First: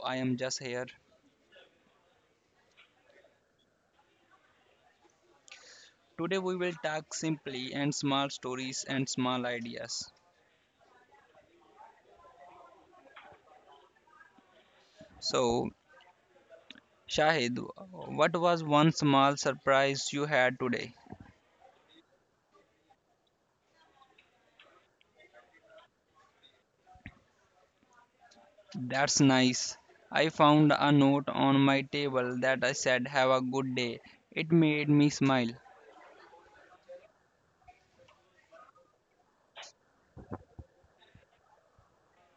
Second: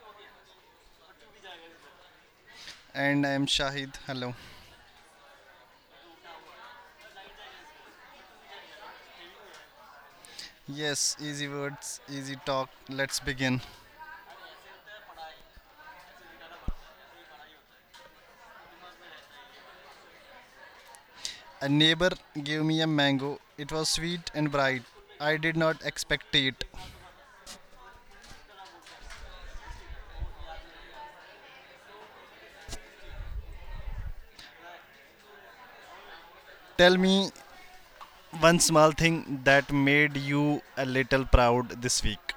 I am just here. And I am Shahid. Hello. Today, we will talk simply and small stories and small ideas. Yes, easy words, easy talk. Let's begin. So, Shahid, what was one small surprise you had today? A neighbor gave me a mango. It was sweet and bright. I did not expect it. That's nice. I found a note on my table that I said, "Have a good day." It made me smile. Tell me one small thing that made you a little proud this week.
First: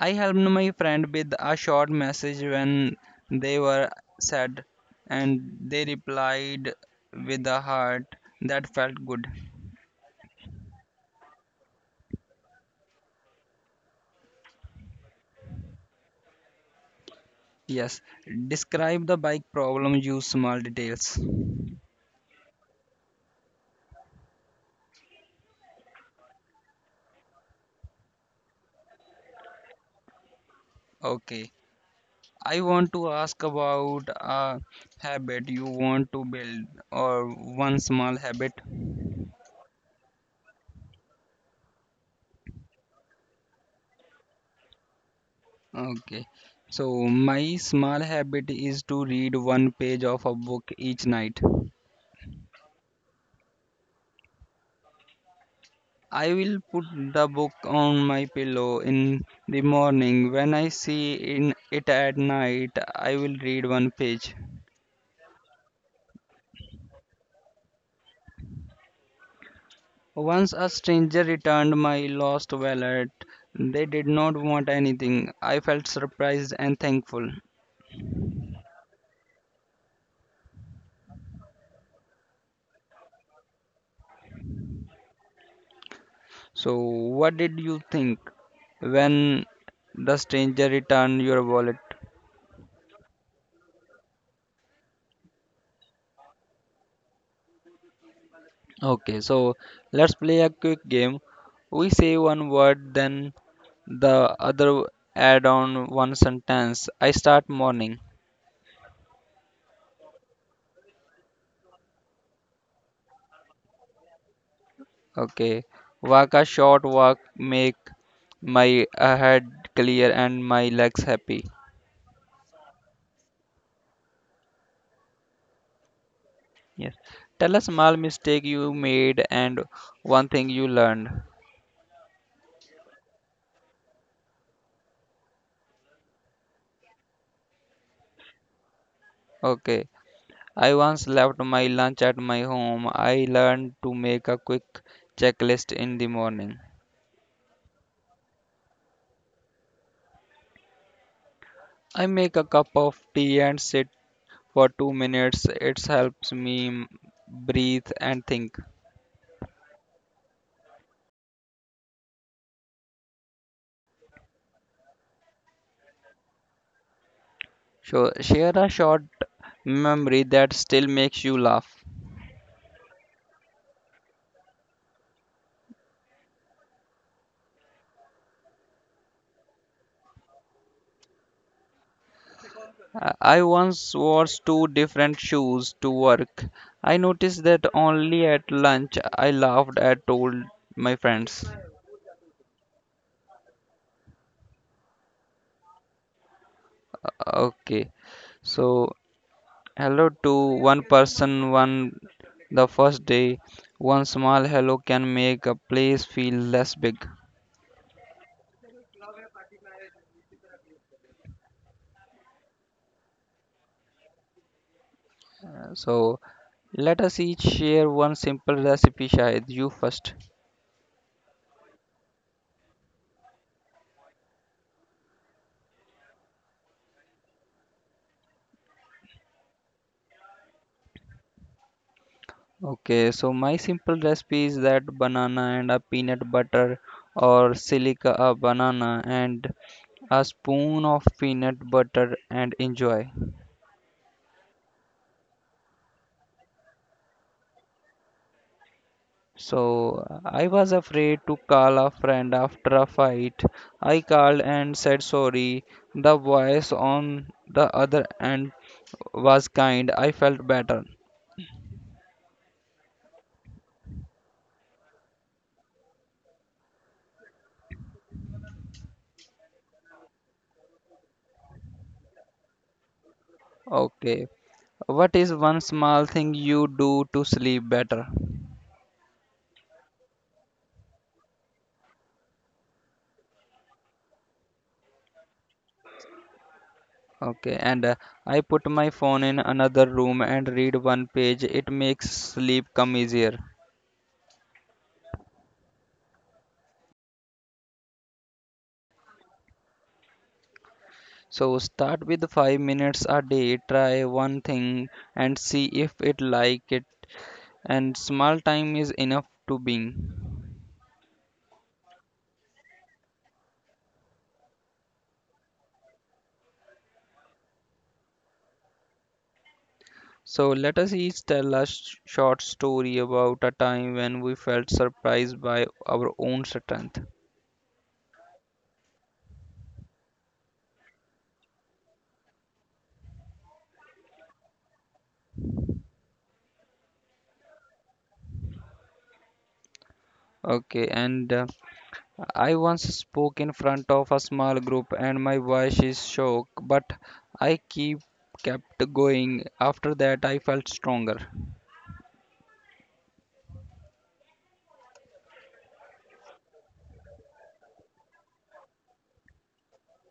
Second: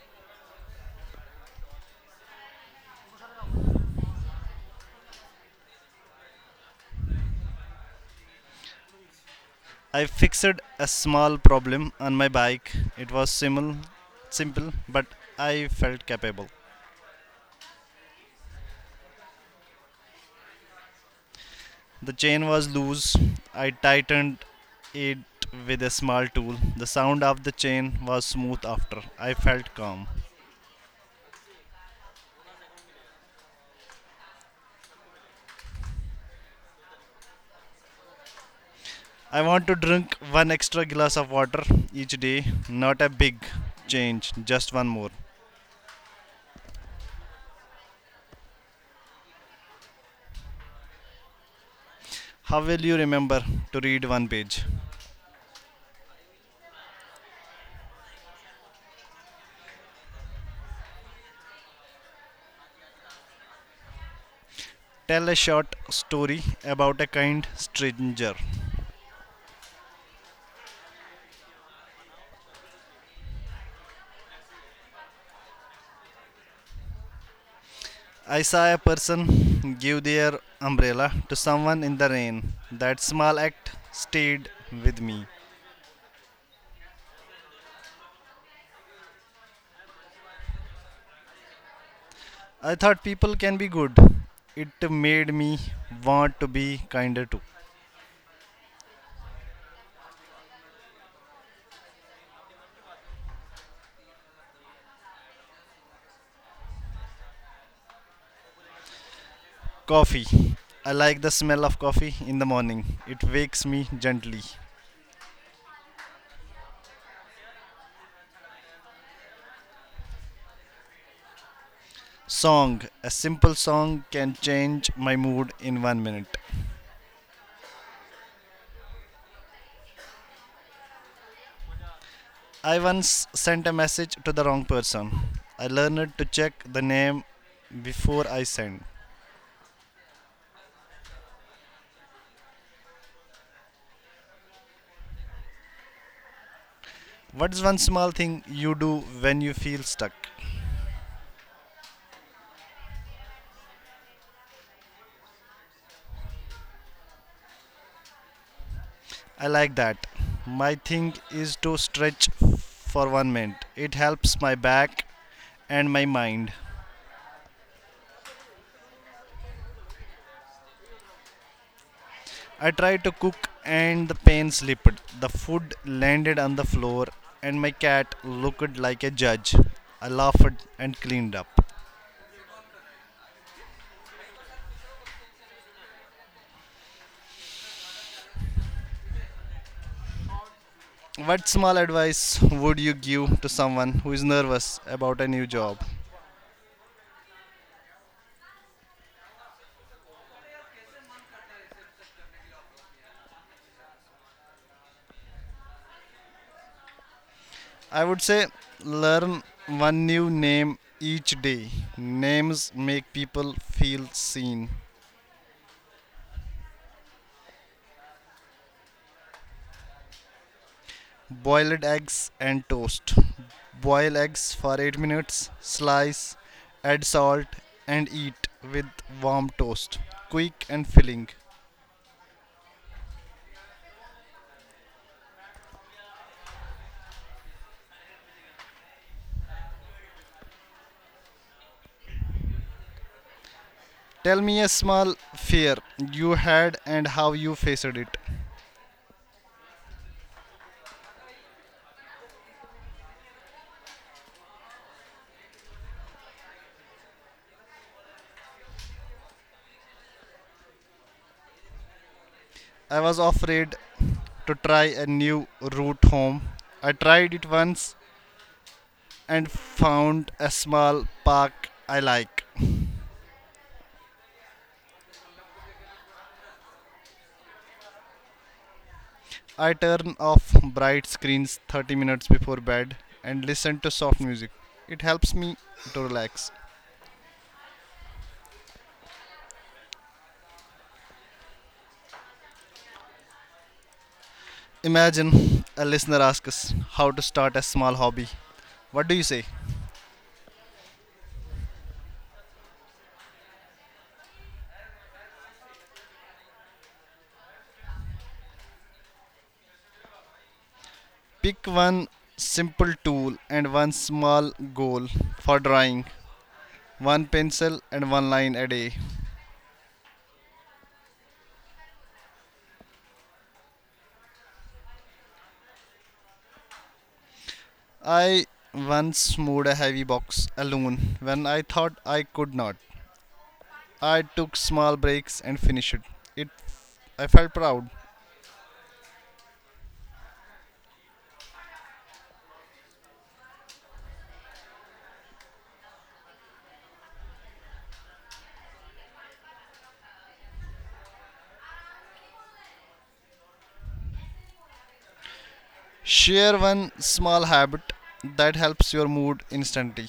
I helped my friend with a short message when they were sad, and they replied with a heart that felt good. I fixed a small problem on my bike. It was simple, but I felt capable. Yes, describe the bike problem, use small details. The chain was loose. I tightened it with a small tool. The sound of the chain was smooth after. I felt calm. Okay, I want to ask about a habit you want to build or one small habit. I want to drink one extra glass of water each day, not a big change, just one more. Okay, so my small habit is to read one page of a book each night. How will you remember to read one page? I will put the book on my pillow in the morning. When I see in it at night, I will read one page. Tell a short story about a kind stranger. Once a stranger returned my lost wallet. They did not want anything. I felt surprised and thankful. I saw a person give their umbrella to someone in the rain. That small act stayed with me. So, what did you think when the stranger returned your wallet? I thought people can be good. It made me want to be kinder too. Okay, so let's play a quick game. We say one word, then the other add on one sentence. I start morning. Coffee. I like the smell of coffee in the morning. It wakes me gently. Okay, walk a short walk, make my head clear and my legs happy. Song. A simple song can change my mood in 1 minute. Yes. Tell a small mistake you made and one thing you learned. I once sent a message to the wrong person. I learned to check the name before I send. Okay. I once left my lunch at my home. I learned to make a quick checklist in the morning. What's one small thing you do when you feel stuck? I make a cup of tea and sit for 2 minutes. It helps me breathe and think. I like that. My thing is to stretch for 1 minute. It helps my back and my mind. So share a short memory that still makes you laugh. I tried to cook and the pan slipped. The food landed on the floor and my cat looked like a judge. I laughed and cleaned up. I I once wore two different shoes to work. I noticed that only at lunch. I laughed and told my friends. What small advice would you give to someone who is nervous about a new job? Okay, so hello to one person, one the first day. One small hello can make a place feel less big. I would say learn one new name each day. Names make people feel seen. So let us each share one simple recipe, Shahid. You first. Boiled eggs and toast. Boil eggs for 8 minutes, slice, add salt, and eat with warm toast. Quick and filling. Okay, so my simple recipe is that banana and a peanut butter or silica a banana and a spoon of peanut butter and enjoy. Tell me a small fear you had and how you faced it. So I was afraid to call a friend after a fight. I called and said sorry. The voice on the other end was kind. I felt better. I was afraid to try a new route home. I tried it once and found a small park I like. Okay, what is one small thing you do to sleep better? I turn off bright screens 30 minutes before bed and listen to soft music. It helps me to relax. Okay, and I put my phone in another room and read one page. It makes sleep come easier. Imagine a listener asks us how to start a small hobby. What do you say? So start with 5 minutes a day, try one thing and see if it like it and small time is enough to being. Pick one simple tool and one small goal for drawing, one pencil and one line a day. So let us each tell a short story about a time when we felt surprised by our own strength. I once moved a heavy box alone when I thought I could not. I took small breaks and finished it. It I felt proud. Okay, and I once spoke in front of a small group and my voice is shook, but I keep kept going. After that, I felt stronger. Share one small habit that helps your mood instantly.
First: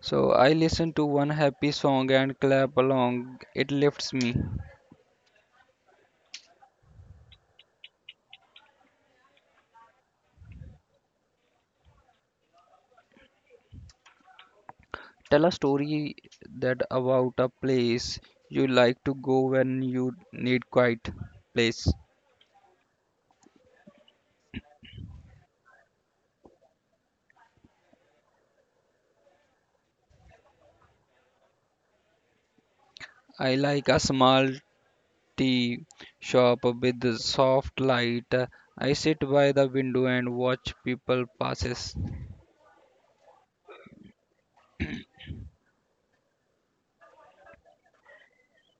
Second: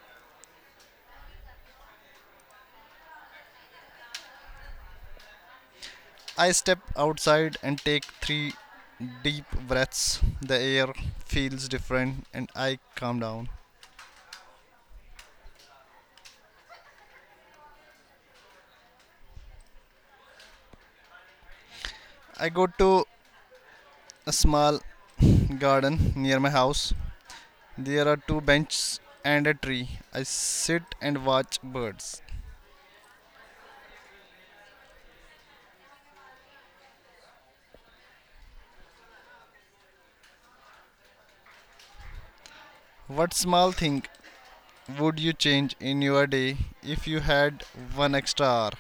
So I listen to one happy song and clap along. It lifts me. I step outside and take three deep breaths. The air feels different and I calm down. Tell a story that about a place you like to go when you need quiet place. I go to a small garden near my house. There are two benches and a tree. I sit and watch birds. I like a small tea shop with soft light. I sit by the window and watch people passes. What small thing would you change in your day if you had one extra hour?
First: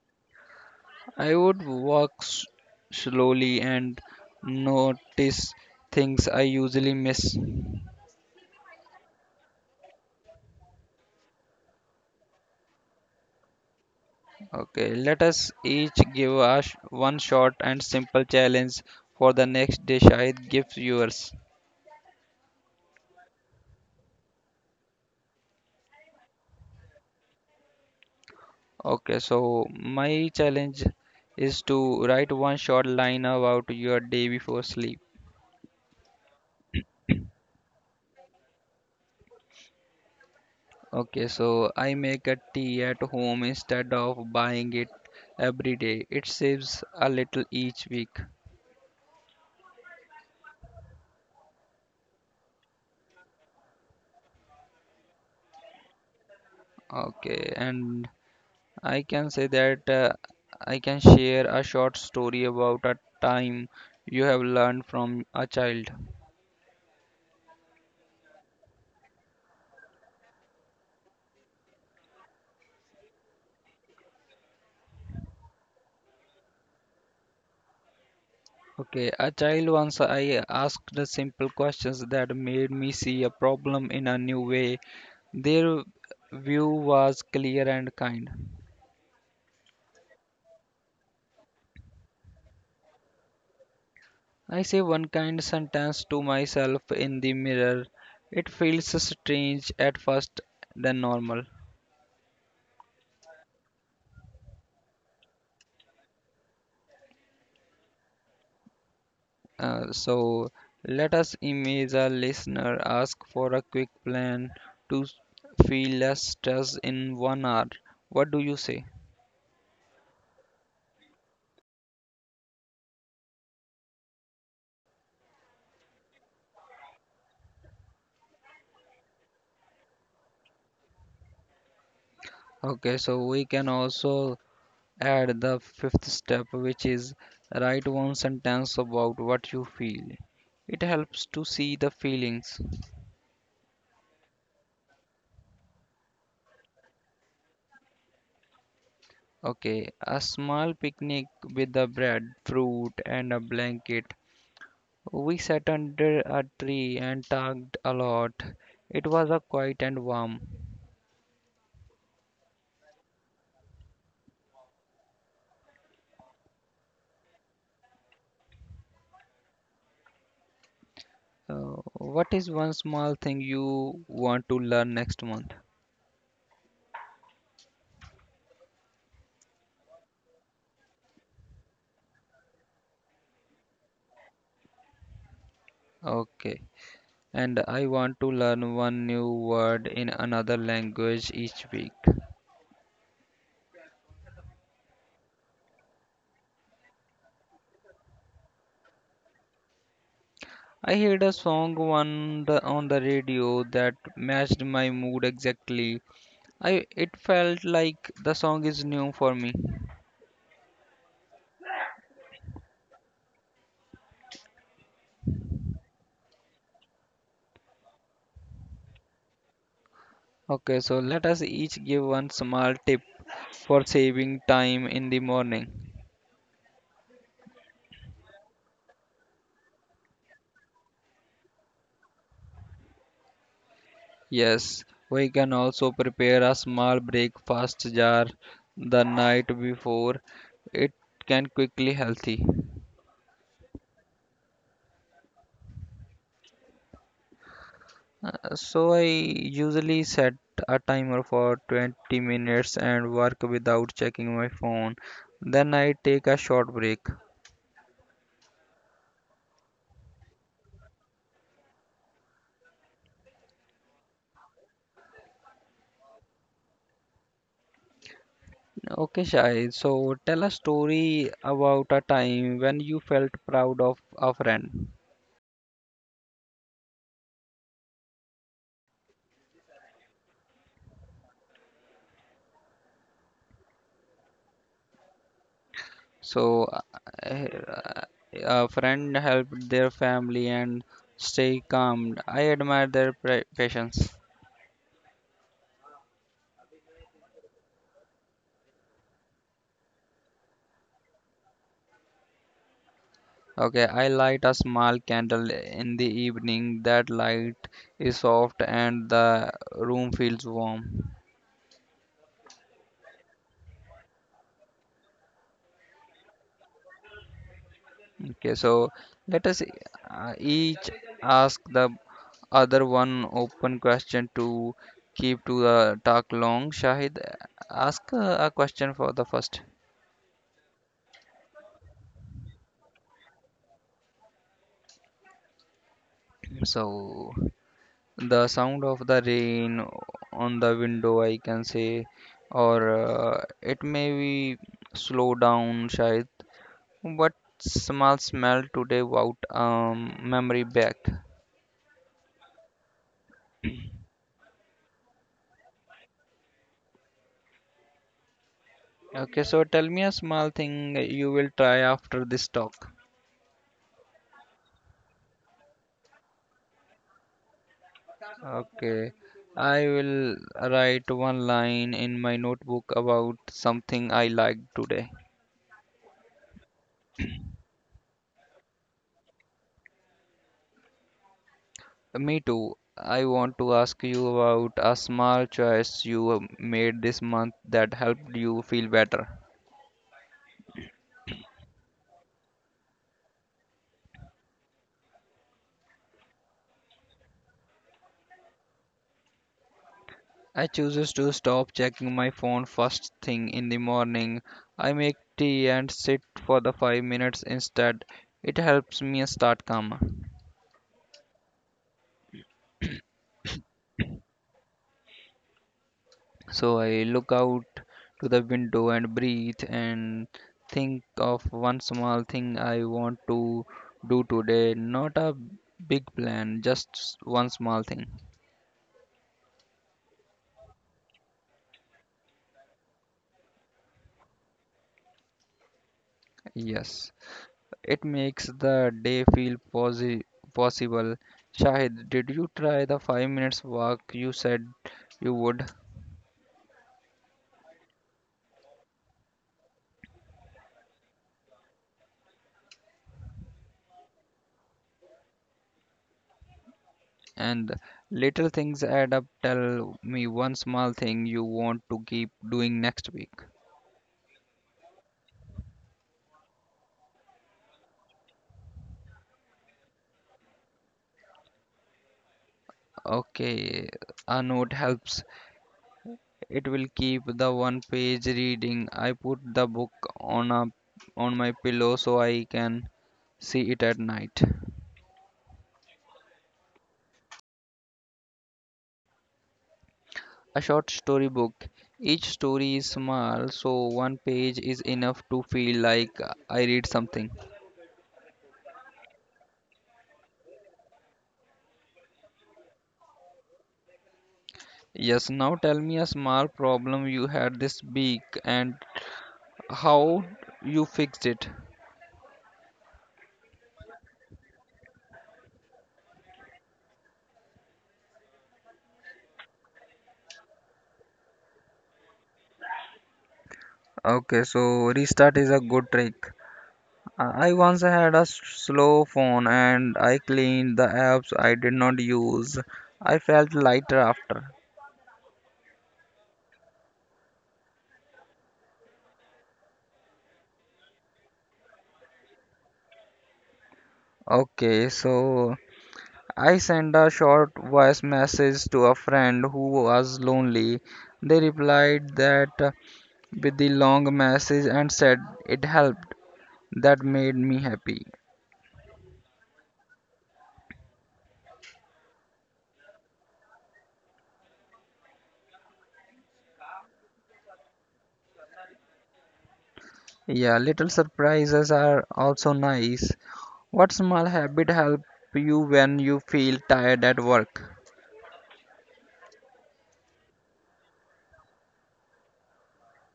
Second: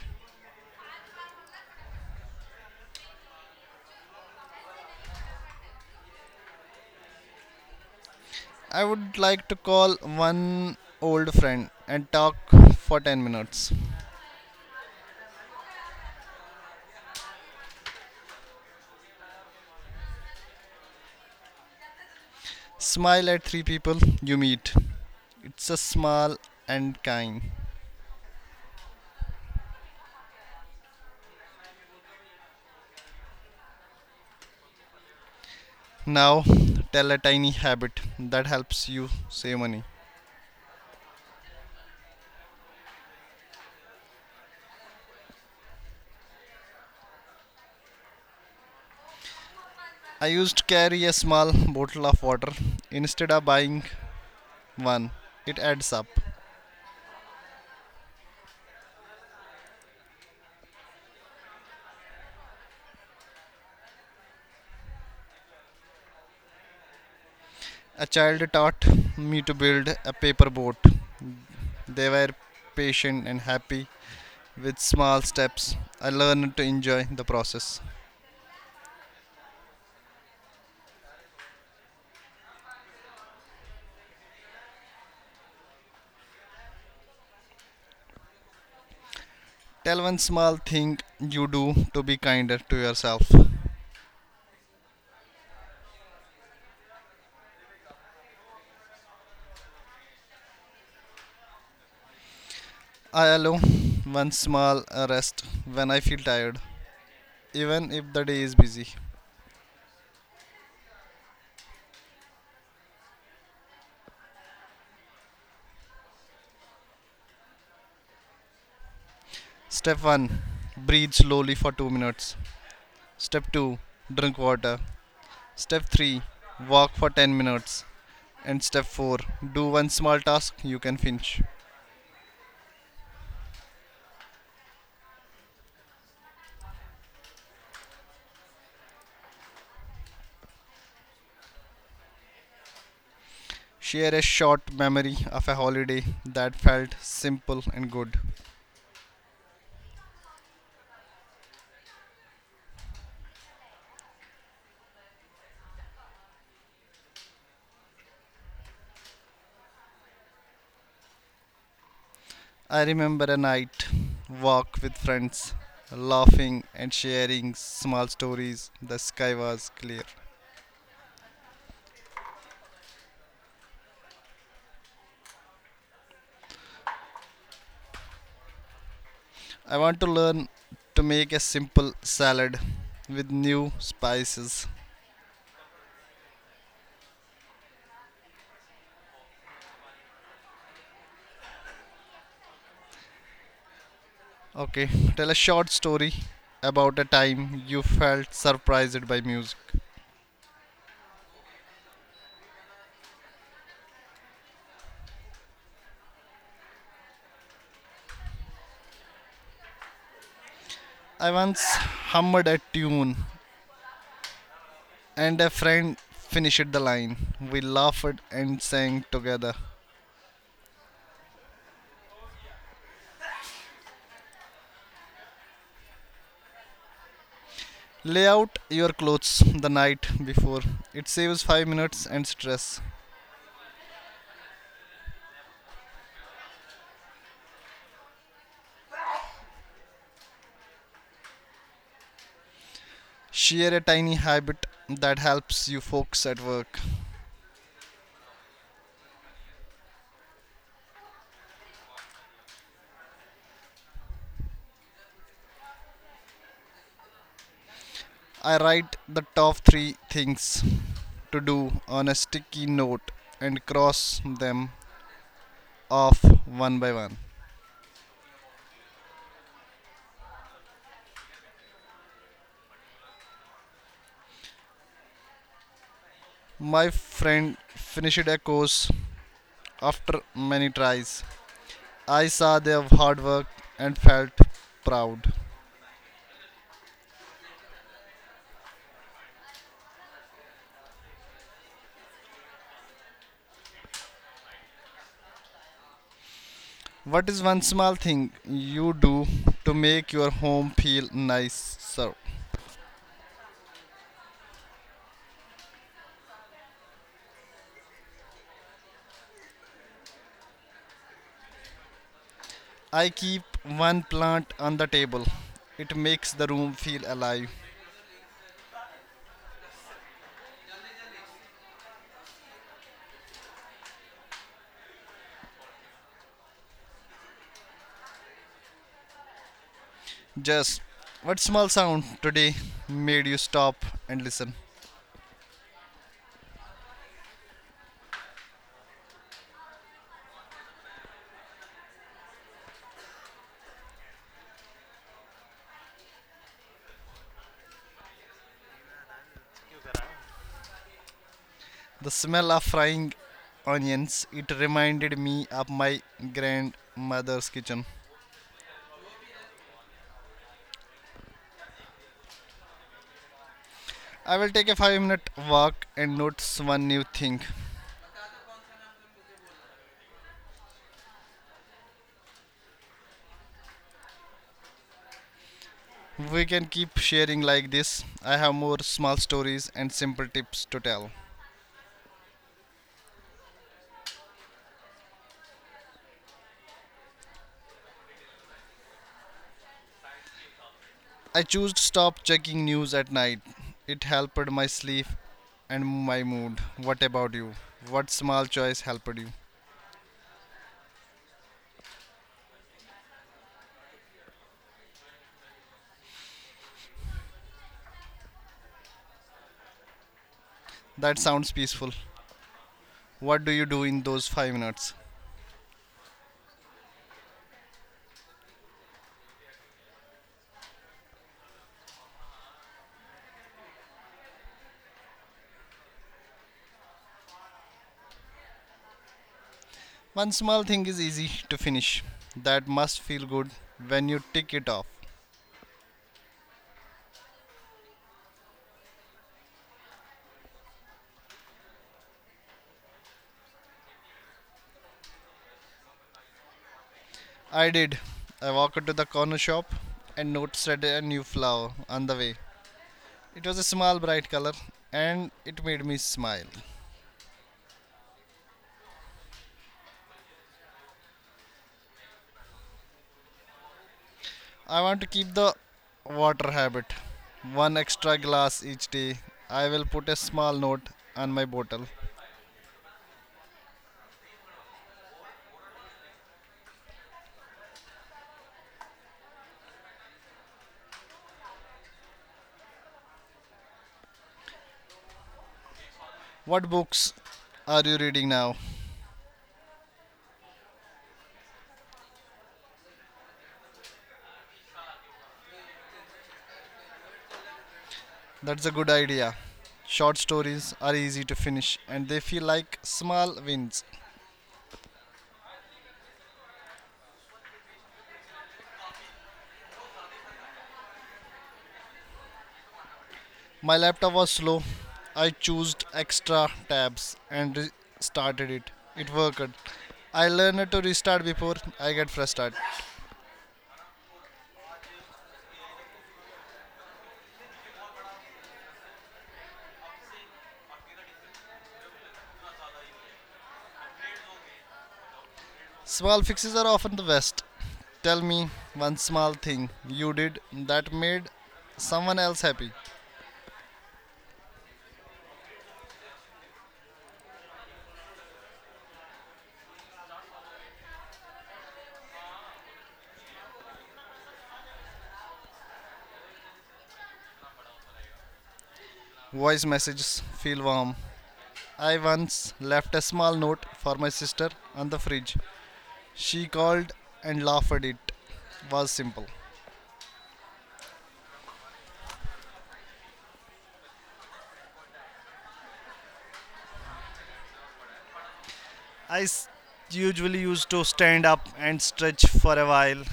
I would walk slowly and notice things I usually miss. I would like to call one old friend and talk for 10 minutes. Okay, let us each give us one short and simple challenge for the next dish I give yours. Smile at three people you meet. It's a small and kind. Okay, so my challenge is to write one short line about your day before sleep. Now, tell a tiny habit that helps you save money. Okay, so I make a tea at home instead of buying it every day. It saves a little each week. I used to carry a small bottle of water instead of buying one. It adds up. Okay, and I can say that I can share a short story about a time you have learned from a child. A child taught me to build a paper boat. They were patient and happy with small steps. I learned to enjoy the process. Okay, a child once I asked the simple questions that made me see a problem in a new way. Their view was clear and kind. Tell one small thing you do to be kinder to yourself. I say one kind sentence to myself in the mirror. It feels strange at first, then normal. I allow one small rest when I feel tired, even if the day is busy. So let us image a listener ask for a quick plan to feel less stress in one hour. What do you say? Step 1, breathe slowly for 2 minutes. Step 2, drink water. Step 3, walk for 10 minutes. And step 4, do one small task you can finish. Okay, so we can also add the fifth step, which is write one sentence about what you feel. It helps to see the feelings. Share a short memory of a holiday that felt simple and good. Okay, a small picnic with the bread, fruit, and a blanket. We sat under a tree and talked a lot. It was a quiet and warm. I remember a night walk with friends, laughing and sharing small stories. The sky was clear. What is one small thing you want to learn next month? I want to learn to make a simple salad with new spices. Okay. And I want to learn one new word in another language each week. Okay, tell a short story about a time you felt surprised by music. I heard a song on the radio that matched my mood exactly. I it felt like the song is new for me. I once hummed a tune and a friend finished the line. We laughed and sang together. Okay, so let us each give one small tip for saving time in the morning. Lay out your clothes the night before. It saves 5 minutes and stress. Yes, we can also prepare a small breakfast jar the night before. It can quickly healthy. Share a tiny habit that helps you focus at work. So I usually set a timer for 20 minutes and work without checking my phone. Then I take a short break. I write the top 3 things to do on a sticky note and cross them off one by one. Okay, Shai. So tell a story about a time when you felt proud of a friend. My friend finished a course after many tries. I saw their hard work and felt proud. So, uh, a friend helped their family and stay calm. I admire their patience. What is one small thing you do to make your home feel nicer? Okay, I light a small candle in the evening. That light is soft and the room feels warm. I keep one plant on the table. It makes the room feel alive. Okay, so let us each ask the other one open question to keep to the talk long. Shahid, ask a question for the first. Just what small sound today made you stop and listen? So. The sound of the rain on the window, I can say, or it may be slow down, Shahid. What small smell today without memory back? The smell of frying onions, it reminded me of my grandmother's kitchen. Okay, so tell me a small thing you will try after this talk. I will take a 5-minute walk and notice one new thing. Okay, I will write one line in my notebook about something I liked today. We can keep sharing like this. I have more small stories and simple tips to tell. Me too. I want to ask you about a small choice you made this month that helped you feel better. I chose to stop checking news at night. It helped my sleep and my mood. What about you? What small choice helped you? I chooses to stop checking my phone first thing in the morning. I make tea and sit for the 5 minutes instead. It helps me start calmer. That sounds peaceful. What do you do in those 5 minutes? So I look out to the window and breathe and think of one small thing I want to do today. Not a big plan, just one small thing. One small thing is easy to finish. That must feel good when you tick it off. Yes. It makes the day feel posi possible. Shahid, did you try the 5 minutes walk you said you would? I did. I walked to the corner shop and noticed a new flower on the way. It was a small bright color and it made me smile. And little things add up. Tell me one small thing you want to keep doing next week. I want to keep the water habit. One extra glass each day. I will put a small note on my bottle. Okay, a note helps. It will keep the one page reading. I put the book on a on my pillow so I can see it at night. What books are you reading now? A short story book. Each story is small, so one page is enough to feel like I read something. That's a good idea. Short stories are easy to finish and they feel like small wins. Yes, now tell me a small problem you had this week and how you fixed it. My laptop was slow. I chose extra tabs and restarted it. It worked. I learned to restart before I get frustrated. Okay, so restart is a good trick. I once had a slow phone and I cleaned the apps I did not use. I felt lighter after. Small fixes are often the best. Tell me one small thing you did that made someone else happy. Okay, so I sent a short voice message to a friend who was lonely. They replied that with the long message and said it helped. That made me happy. Voice messages feel warm. I once left a small note for my sister on the fridge. She called and laughed at it. Was simple. Yeah, little surprises are also nice. What small habit help you when you feel tired at work? I s- usually used to stand up and stretch for a while.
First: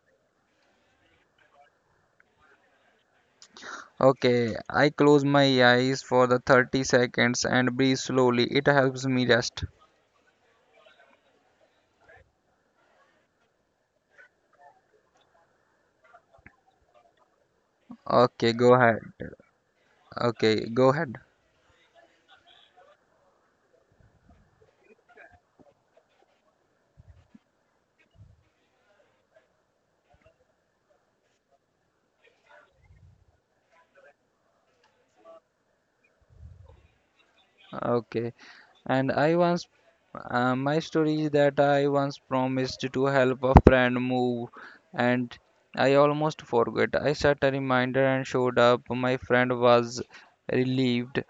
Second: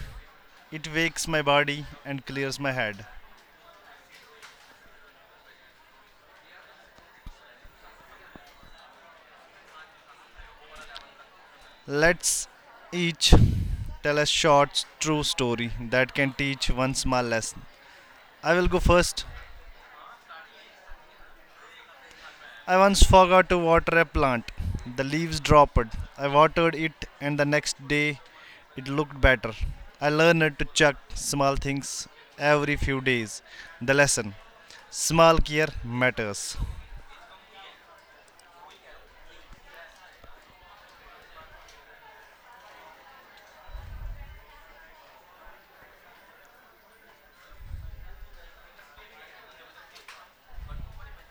It wakes my body and clears my head. Okay, I close my eyes for the 30 seconds and breathe slowly. It helps me rest. Let's each tell a short true story that can teach one small lesson. Okay, I will go go ahead. first. Okay, go ahead. I once forgot to water a plant. The leaves dropped. I watered it, and the next day it looked better. I learned to check small things every few days. The lesson: small care matters. Okay. And I once my story is that I once promised to help a friend move, and I almost forgot. I set a reminder and showed up. My friend was relieved.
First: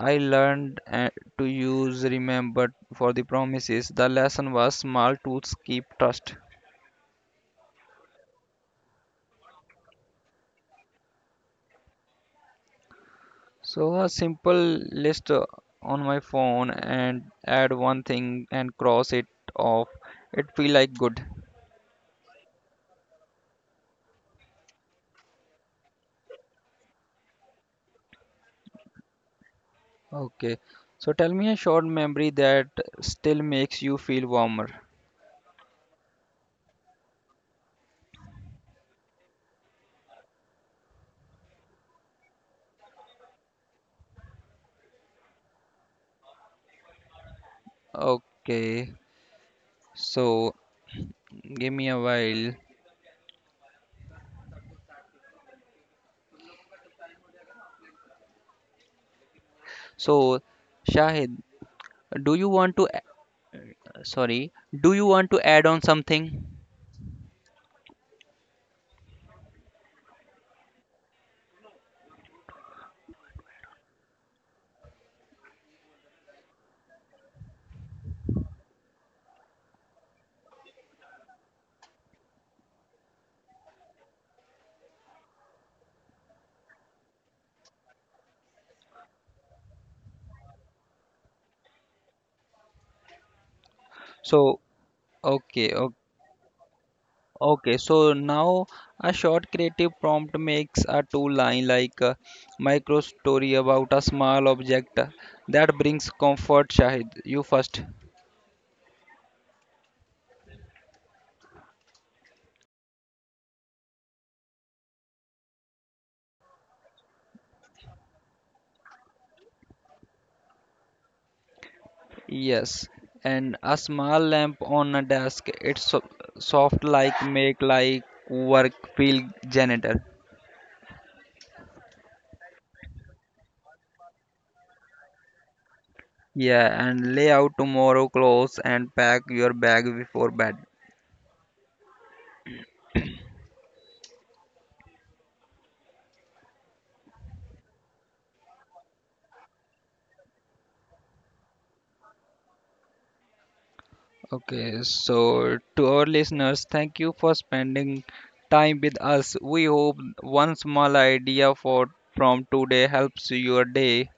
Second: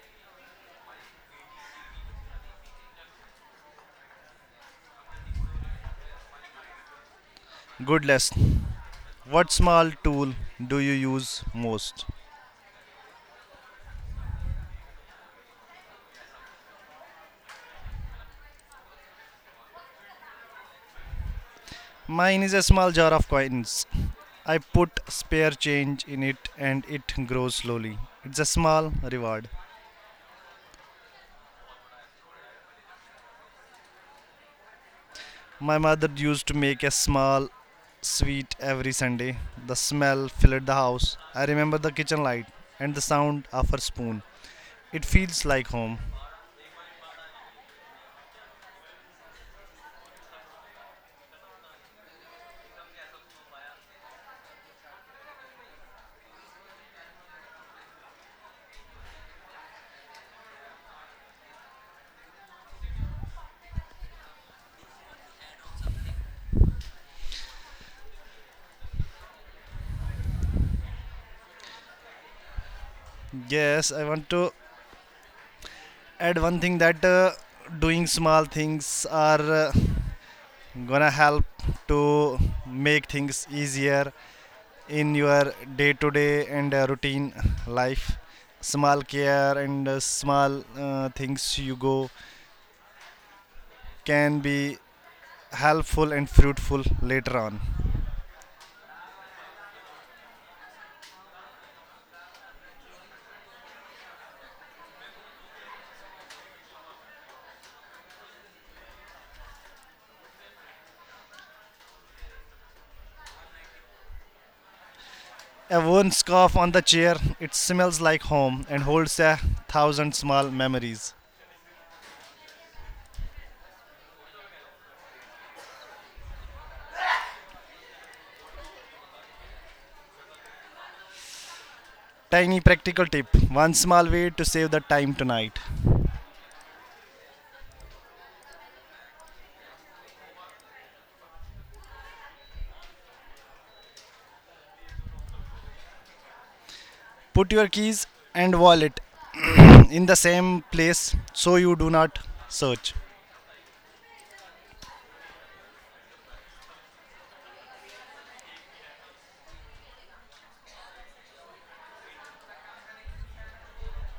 I learned to use remember for the promises. The lesson was small tools keep trust. Good lesson. What small tool do you use most? So a simple list on my phone and add one thing and cross it off. It feel like good. Mine is a small jar of coins. I put spare change in it and it grows slowly. It's a small reward. Okay. So tell me a short memory that still makes you feel warmer. My mother used to make a small sweet every Sunday. The smell filled the house. I remember the kitchen light and the sound of her spoon. It feels like home. Okay. So give me a while. So Shahid, do you want to sorry, do you want to add on something? Yes, I want to add one thing that doing small things are uh, gonna help to make things easier in your day to day and routine life. Small care and small things you go can So be okay, okay. helpful and fruitful later on. Okay, so now a short creative prompt makes a two line like a micro story about a small object that brings comfort, Shahid. You first. A worn scarf on the chair, it smells like home and holds a thousand small memories. Yes, and a small lamp on a desk, it's so soft like make like work feel janitor. Tiny practical tip: one small way to save the time tonight. Yeah, and lay out tomorrow clothes and pack your bag before bed. Put your keys and wallet in the same place so you do not search. Okay, so to our listeners, thank you for spending time with us. We hope one small idea for from today helps your day.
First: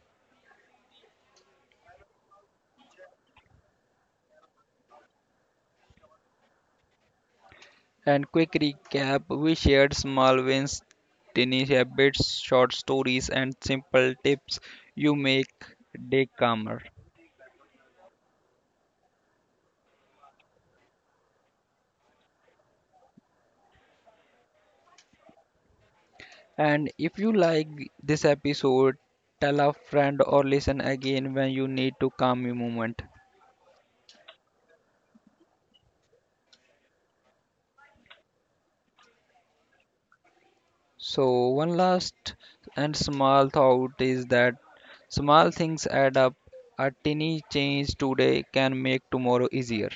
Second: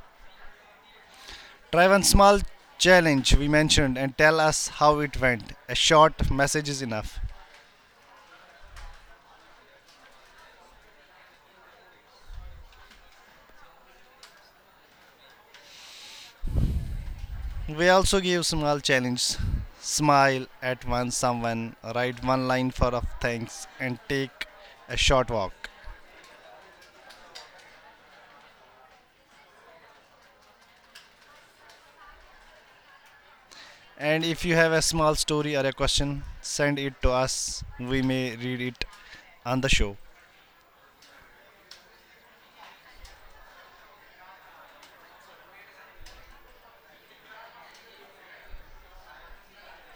Try one small challenge we mentioned and tell us how it went. A short message is enough. And quick recap we shared small wins, tiny habits, short stories, and simple tips you make day calmer. We also give small challenges: smile at one someone, write one line for of thanks and take a short walk. And if you like this episode, tell a friend or listen again when you need to calm your moment. And if you have a small story or a question, send it to us. We may read it on the show. So, one last and small thought is that small things add up. A tiny change today can make tomorrow easier.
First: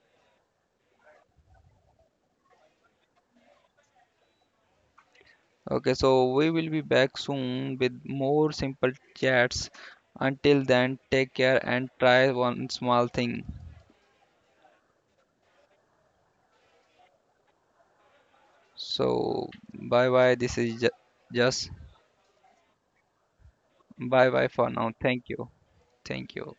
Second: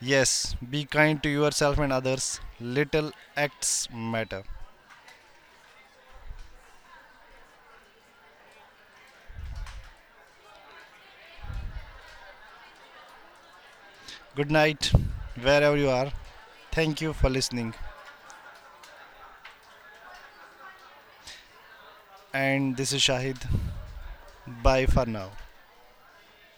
Yes, be kind to yourself and others. Little acts matter. Okay, so we will be back soon with more simple chats. Until then, take care and try one small thing. Good night, wherever you are. Thank you for listening. So, bye bye. This is just And this is Shahid. bye bye for Bye now. for Thank now. you. Thank you.